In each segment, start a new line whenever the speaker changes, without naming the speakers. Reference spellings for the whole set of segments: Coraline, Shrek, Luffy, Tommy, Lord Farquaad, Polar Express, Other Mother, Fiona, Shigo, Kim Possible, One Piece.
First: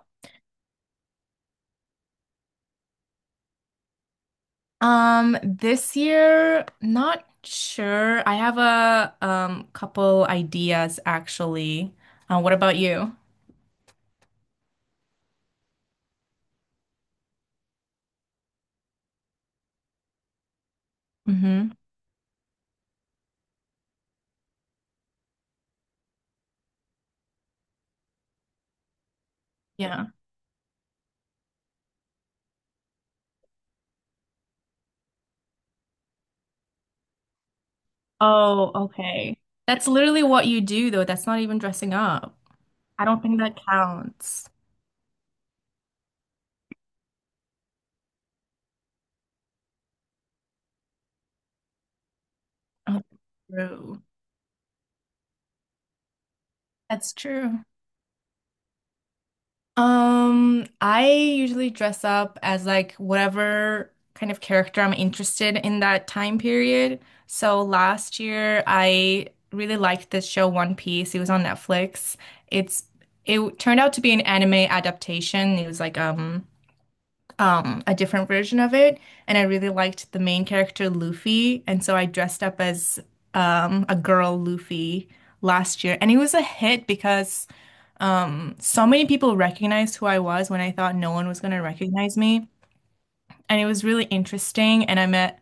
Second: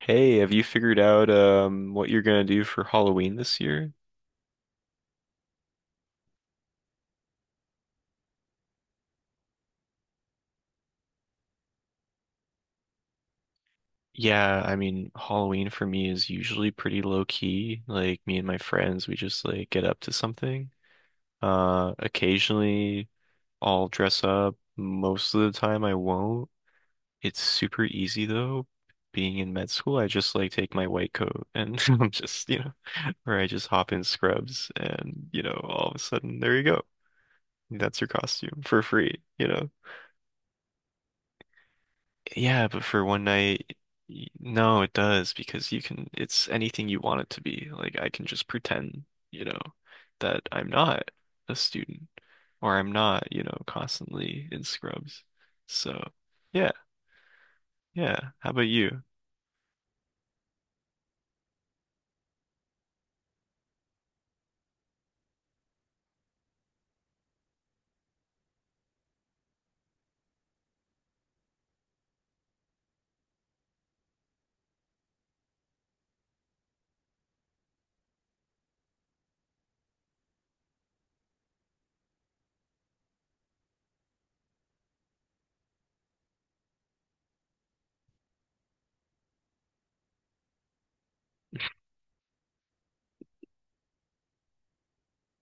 Hey, have you figured out what you're gonna do for Halloween this year?
This year, not sure. I have a couple ideas actually. What about you?
Yeah, I mean, Halloween for me is usually pretty low key. Like me and my friends, we just like get up to something.
Mm-hmm.
Occasionally I'll dress up. Most of the time I won't. It's super easy though. Being in med school, I
Yeah.
just like take my white coat and I'm just, or I just hop in scrubs and, all of a sudden there you go. That's your costume
Oh,
for free,
okay.
you know.
That's literally what you do though. That's not even dressing up.
Yeah, but for
I don't
one
think that
night,
counts.
no, it does because you can, it's anything you want it to be. Like I can just pretend, you know, that I'm not a student or I'm
Oh,
not,
true.
constantly in scrubs. So, yeah,
That's true.
yeah. How about you?
I usually dress up as like whatever kind of character I'm interested in that time period. So last year I really liked this show One Piece. It was on Netflix. It's it turned out to be an anime adaptation. It was like a different version of it, and I really liked the main character Luffy, and so I dressed up as a girl Luffy last year, and it was a hit because so many people recognized who I was when I thought no one was going to recognize me. And it was really interesting, and I met,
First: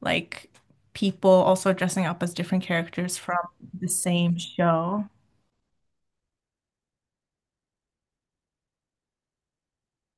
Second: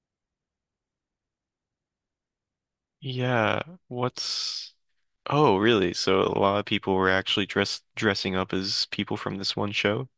like, people also dressing up as different characters from
Yeah,
the same
what's
show.
oh, really? So a lot of people were actually dressed dressing up as people from this one show?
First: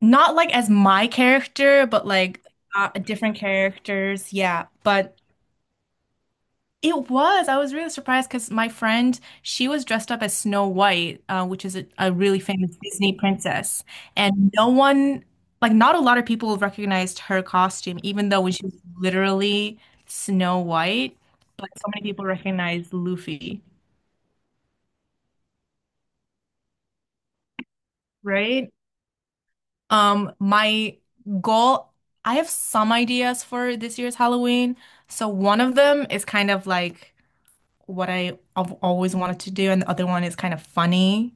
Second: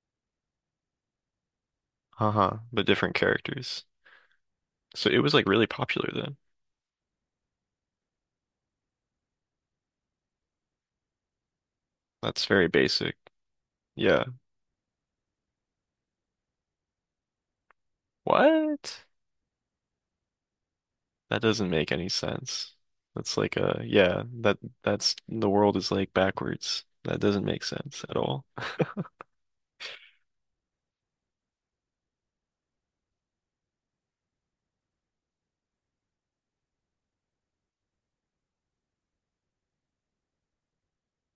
Not like as my character, but like
Uh-huh, but different
different
characters.
characters, yeah.
So
But
it was like really popular then.
it was. I was really surprised because my friend, she was dressed up as Snow White, which is a really
That's very
famous Disney
basic.
princess.
Yeah.
And no one, like, not a lot of people recognized her costume, even though when she was
What?
literally Snow White,
That
but
doesn't
so
make
many
any
people
sense.
recognized
That's like
Luffy,
a that's the world is like backwards. That doesn't make sense at all.
right? My goal, I have some ideas for this year's Halloween. So one of them is kind of like what I have always wanted to do, and the other one is kind of funny.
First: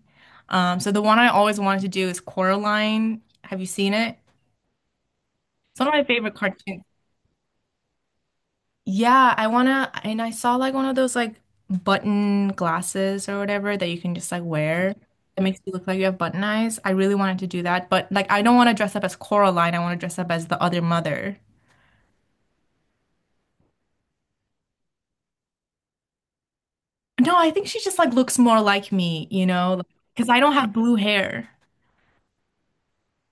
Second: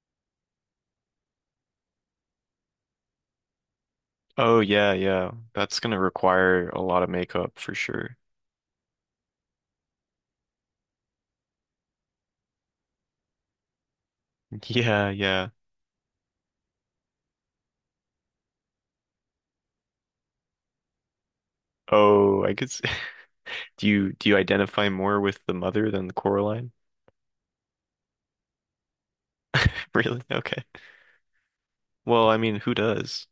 So the one I always wanted to do is Coraline. Have you seen it?
Oh yeah, yeah. That's
It's one of
gonna
my favorite
require a
cartoons.
lot of makeup for sure.
Yeah, I wanna, and I saw like one of those like button glasses or whatever that you can just like wear
Yeah,
that
yeah.
makes you look like you have button eyes. I really wanted to do that, but like I don't want to dress up as Coraline. I want to dress up as the other mother.
Oh, I could s Do you identify more with the mother than the Coraline?
No, I think she just like looks more like me, you know,
Really?
because I don't
Okay.
have blue hair.
Well, I mean, who does?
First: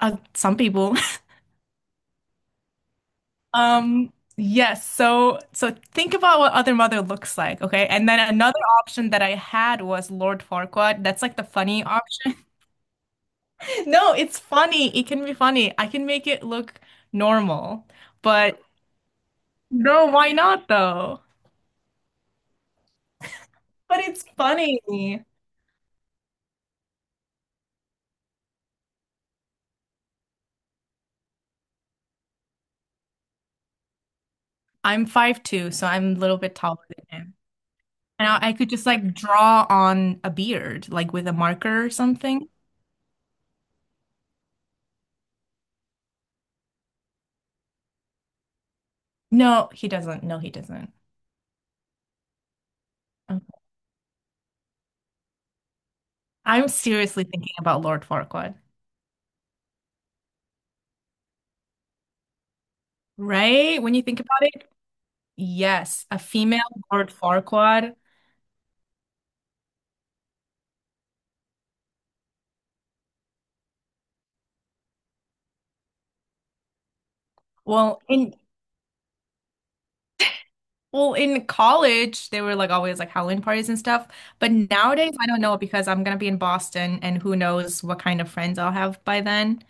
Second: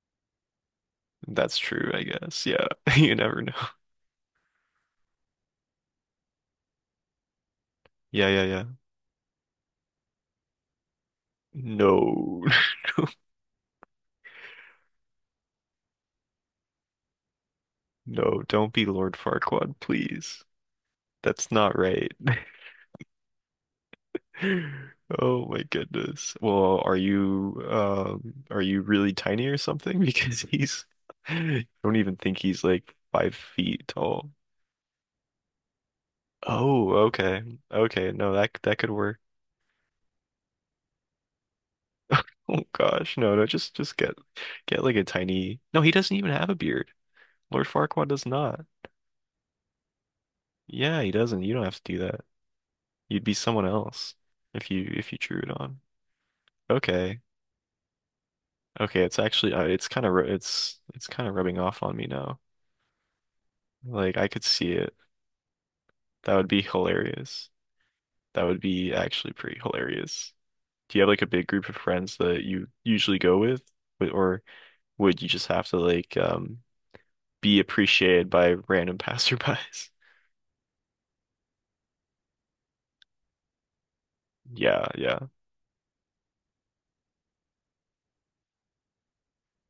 Some people.
That's true, I guess. Yeah. You never know.
Yes, so think about what Other Mother looks like, okay? And then
Yeah, yeah,
another
yeah.
option that I had was Lord Farquaad. That's like the funny option.
No.
No, it's funny. It can be funny. I can make it look normal.
No,
But
don't be Lord Farquaad,
no, why
please.
not though?
That's not right.
But it's funny.
Oh my goodness. Well, are you really tiny or something? Because he's I don't even think he's like five feet tall.
I'm 5'2", so I'm a little bit taller
Oh,
than him.
okay. Okay,
And
no,
I
that
could
that
just
could
like
work.
draw on a beard, like with a marker or something.
Oh gosh, no, no, just get like a tiny No, he doesn't even have a beard. Lord Farquaad does not.
No, he doesn't. No, he doesn't.
Yeah, he doesn't. You don't have to do that. You'd be
Okay.
someone else if you drew it on.
I'm
Okay.
seriously thinking about Lord Farquaad.
Okay, it's actually it's kind of it's kind of rubbing off on me now.
Right? When you
Like
think
I
about
could
it,
see it.
yes, a
That would
female
be
Lord
hilarious.
Farquaad.
That would be actually pretty hilarious. Do you have like a big group of friends that you usually go with, or would you just have to like be
Well,
appreciated
in
by random passerbys?
well, in college, they were like always like Halloween parties and stuff. But
Yeah,
nowadays,
yeah.
I don't know because I'm gonna be in Boston, and who knows what kind of friends I'll have by then.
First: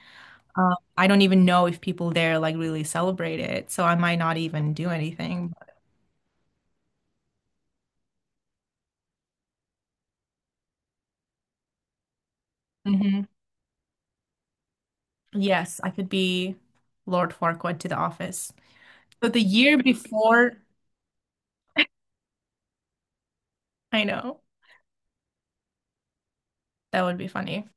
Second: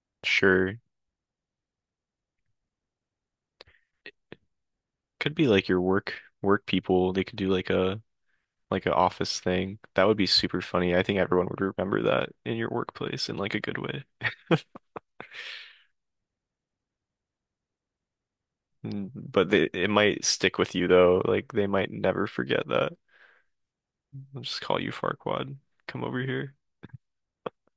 Sure.
I don't even know if people there like really celebrate it, so I might not even do
Could be
anything.
like your work people. They could do like a like an office thing. That would be super funny. I think everyone would remember that in your
Mhm.
workplace in like a good way.
Yes, I could be Lord Farquaad to the office.
Mm,
So the
but they,
year
it might
before,
stick with you though. Like they might never forget that.
I know
I'll just call you Farquad. Come over here.
that would be funny.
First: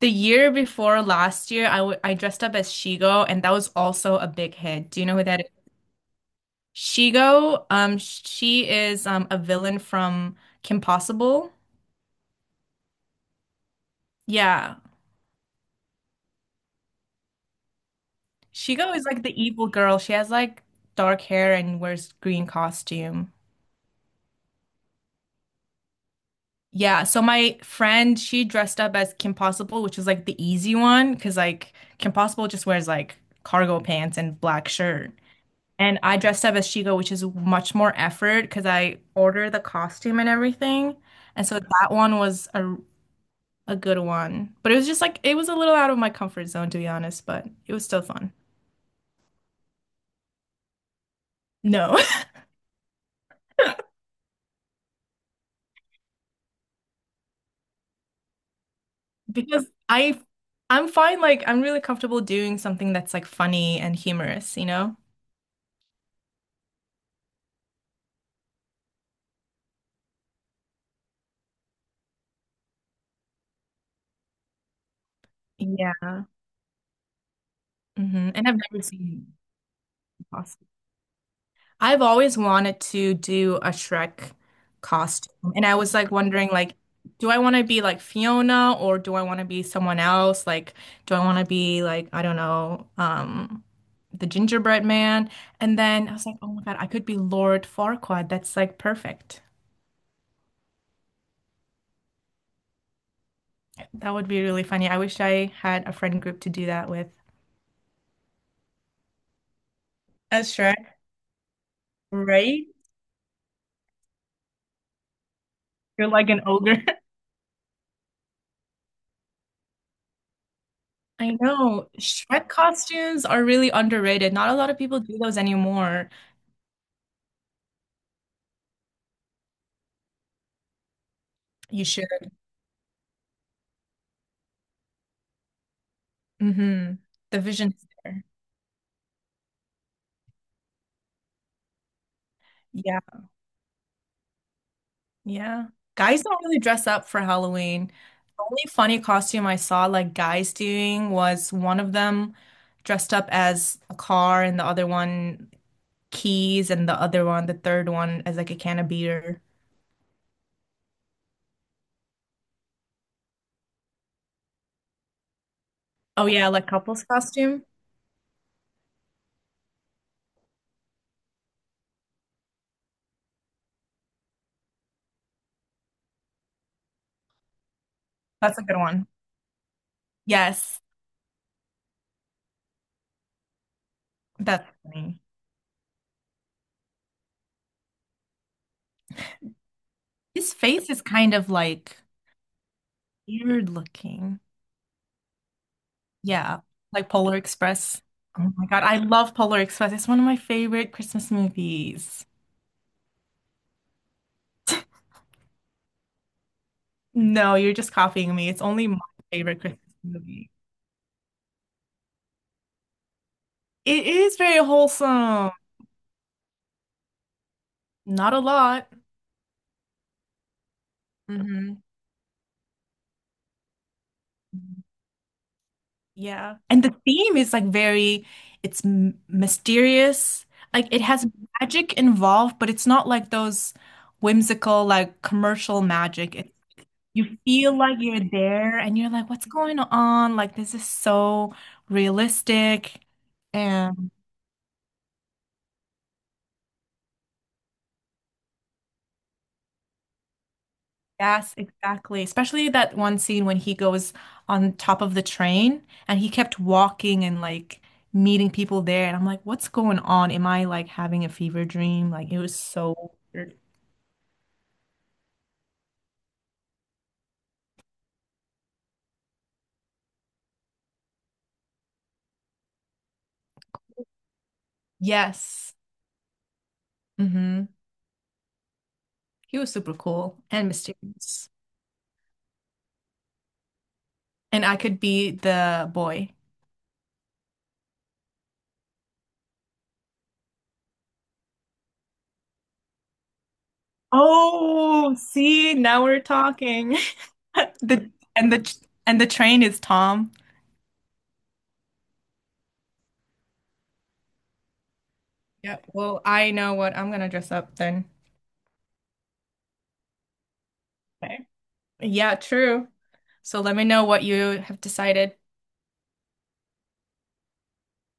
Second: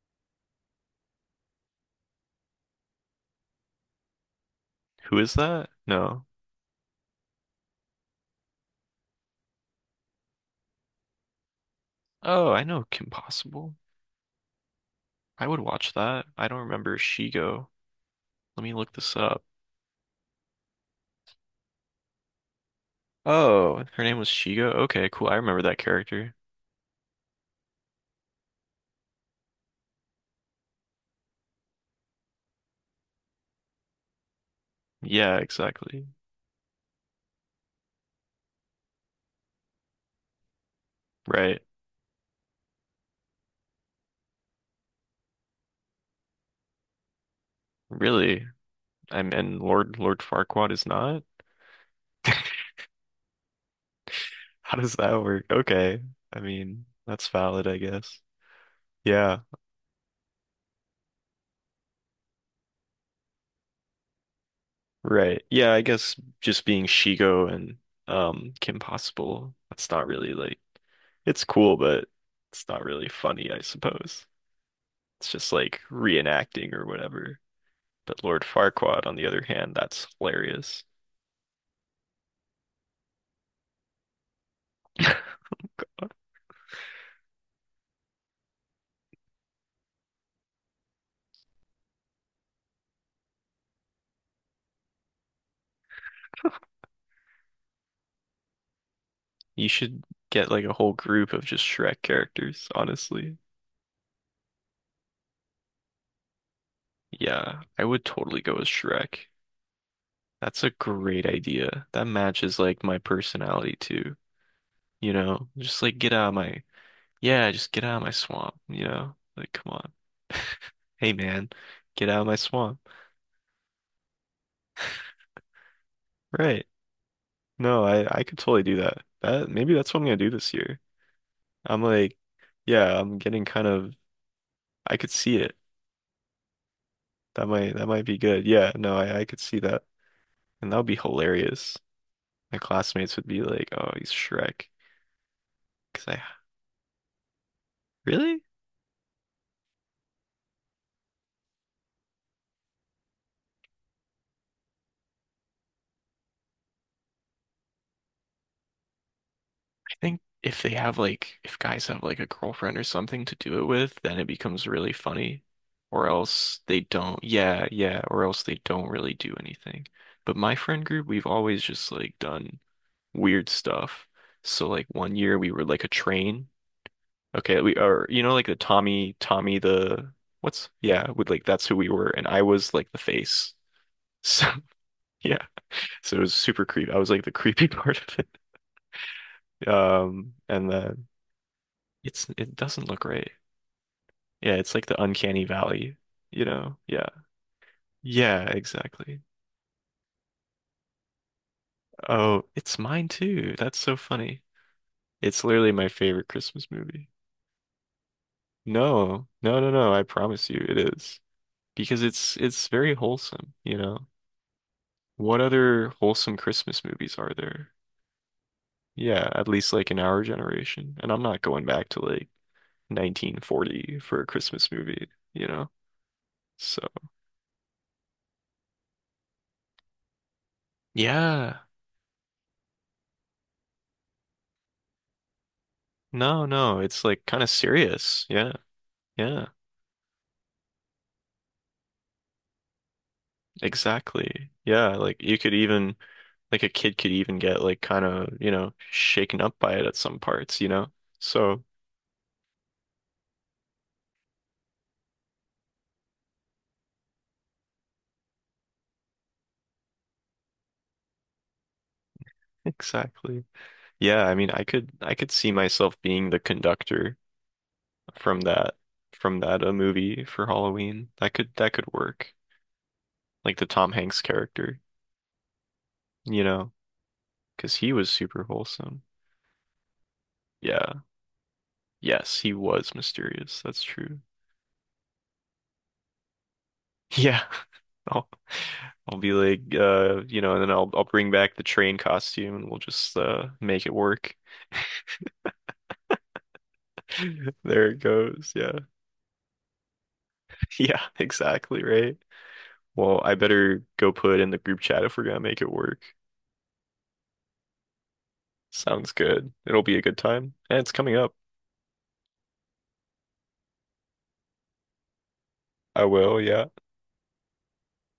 The year before last year, I dressed up as Shigo, and that was also a big hit. Do you know
Who
who
is
that is?
that? No.
Shigo, she is a villain from Kim Possible.
Oh, I know Kim Possible.
Yeah,
I would watch that. I don't remember Shigo. Let me look
Shigo is
this
like the
up.
evil girl. She has like dark hair and wears green costume.
Oh, her name was Shigo. Okay, cool. I remember that character.
Yeah, so my friend, she dressed up as Kim Possible, which was like the easy one, because like Kim Possible just wears like cargo pants and black shirt.
Yeah,
And
exactly.
I dressed up as Shigo, which is much more effort because I ordered the costume and everything. And
Right.
so that one was a good one. But it was just like it was a little out of my comfort zone to be honest, but it was still fun.
Really? I'm and Lord Farquaad is not?
No.
How does that work? Okay. I mean, that's valid, I guess. Yeah.
Because I'm fine, like I'm really comfortable doing something that's like funny and humorous, you know?
Right. Yeah, I guess just being Shigo and Kim Possible, that's not really like it's cool, but it's not really funny, I suppose. It's just like
Yeah.
reenacting or whatever. But Lord
And I've never
Farquaad, on the
seen
other hand, that's
Impossible.
hilarious.
I've always wanted to do a Shrek costume. And I was like wondering like, do I want to be like Fiona or do I want to be someone else? Like do I want to be like, I don't know, the gingerbread man? And then I was like, "Oh my God, I could be Lord Farquaad. That's like perfect."
You should get like a whole group of just Shrek characters, honestly.
That would be really funny. I wish I had a friend group to do that with.
Yeah, I would totally go with Shrek.
As
That's a
Shrek,
great idea. That matches
right?
like my personality too. You know, just like
You're
get out
like
of
an
my,
ogre.
yeah, just get out of my swamp, you know? Like, come on. Hey
I
man,
know.
get out of my
Shrek
swamp.
costumes are really underrated. Not a lot of people do those anymore.
Right. No, I could totally do that. That maybe that's what I'm gonna do this year. I'm
You should.
like, yeah, I'm getting kind of I could see it.
hmm The
That
vision
might that
is
might be
there.
good. Yeah, no, I could see that. And that would be hilarious. My
Yeah.
classmates would be like, "Oh, he's Shrek."
Yeah.
'Cause I
Guys don't really dress up for Halloween.
really
The only funny costume I saw like guys doing was one of them dressed up as a car and the other one keys and the other one, the third one as like a can of beer.
I think if they have like if guys have like a girlfriend or something to do it with, then it becomes really funny. Or
Oh yeah,
else
like
they
couples
don't.
costume.
Yeah, yeah, or else they don't really do anything. But my friend group, we've always just like done weird stuff. So like one year we were like a train. Okay, we are you know like the
That's a good one.
Tommy the what's
Yes.
yeah, with like that's who we were and I was like the face. So
That's funny.
yeah. So it was super creepy. I was like the creepy part of it. Um
His
and
face is
then
kind of like
it's it doesn't look right.
weird looking.
Yeah, it's like the uncanny valley, you
Yeah,
know. Yeah.
like Polar Express.
Yeah,
Oh my God, I
exactly.
love Polar Express. It's one of my favorite Christmas movies.
Oh, it's mine too. That's so funny. It's literally my favorite Christmas movie.
No, you're just copying me. It's only my
No, no,
favorite
no,
Christmas
no. I promise
movie.
you it is. Because it's very wholesome, you
It
know.
is very
What
wholesome.
other wholesome Christmas movies are there?
Not a lot.
Yeah, at least like in our generation. And I'm not going
Hmm.
back to like 1940 for a Christmas movie, you know.
Yeah. And
So,
the theme is like very, it's m mysterious. Like it has
yeah.
magic involved, but it's not like those whimsical, like commercial magic.
No,
It's
no, it's like
you
kind of
feel like
serious.
you're
Yeah.
there and you're like, what's
Yeah.
going on? Like, this is so realistic. And
Exactly. Yeah, like you could even like a kid could even get like kind of, you know, shaken up by it at some parts, you know.
yes,
So,
exactly. Especially that one scene when he goes on top of the train and he kept walking and like meeting people there. And I'm like, what's going on? Am I like having a fever dream? Like, it was so
exactly.
weird.
Yeah, I mean, I could see myself being the conductor from that from that a movie for Halloween. That could work. Like the Tom Hanks character,
Yes.
you know,
Mm-hmm.
because he was super wholesome.
He was super cool and
Yeah.
mysterious.
Yes, he was mysterious. That's true.
And I could be the boy.
Yeah. I'll I'll be like you know, and then I'll bring back the train costume and we'll just make it work.
Oh, see, now we're talking.
There it
The
goes.
and the
Yeah.
and the train is Tom.
Yeah, exactly right. Well, I better go put in the group chat if we're gonna make it
Yeah,
work.
well, I know what I'm gonna dress up then.
Sounds good. It'll be a good time. And it's coming up.
Okay. Yeah, true. So let me know what you have decided.
I will, yeah.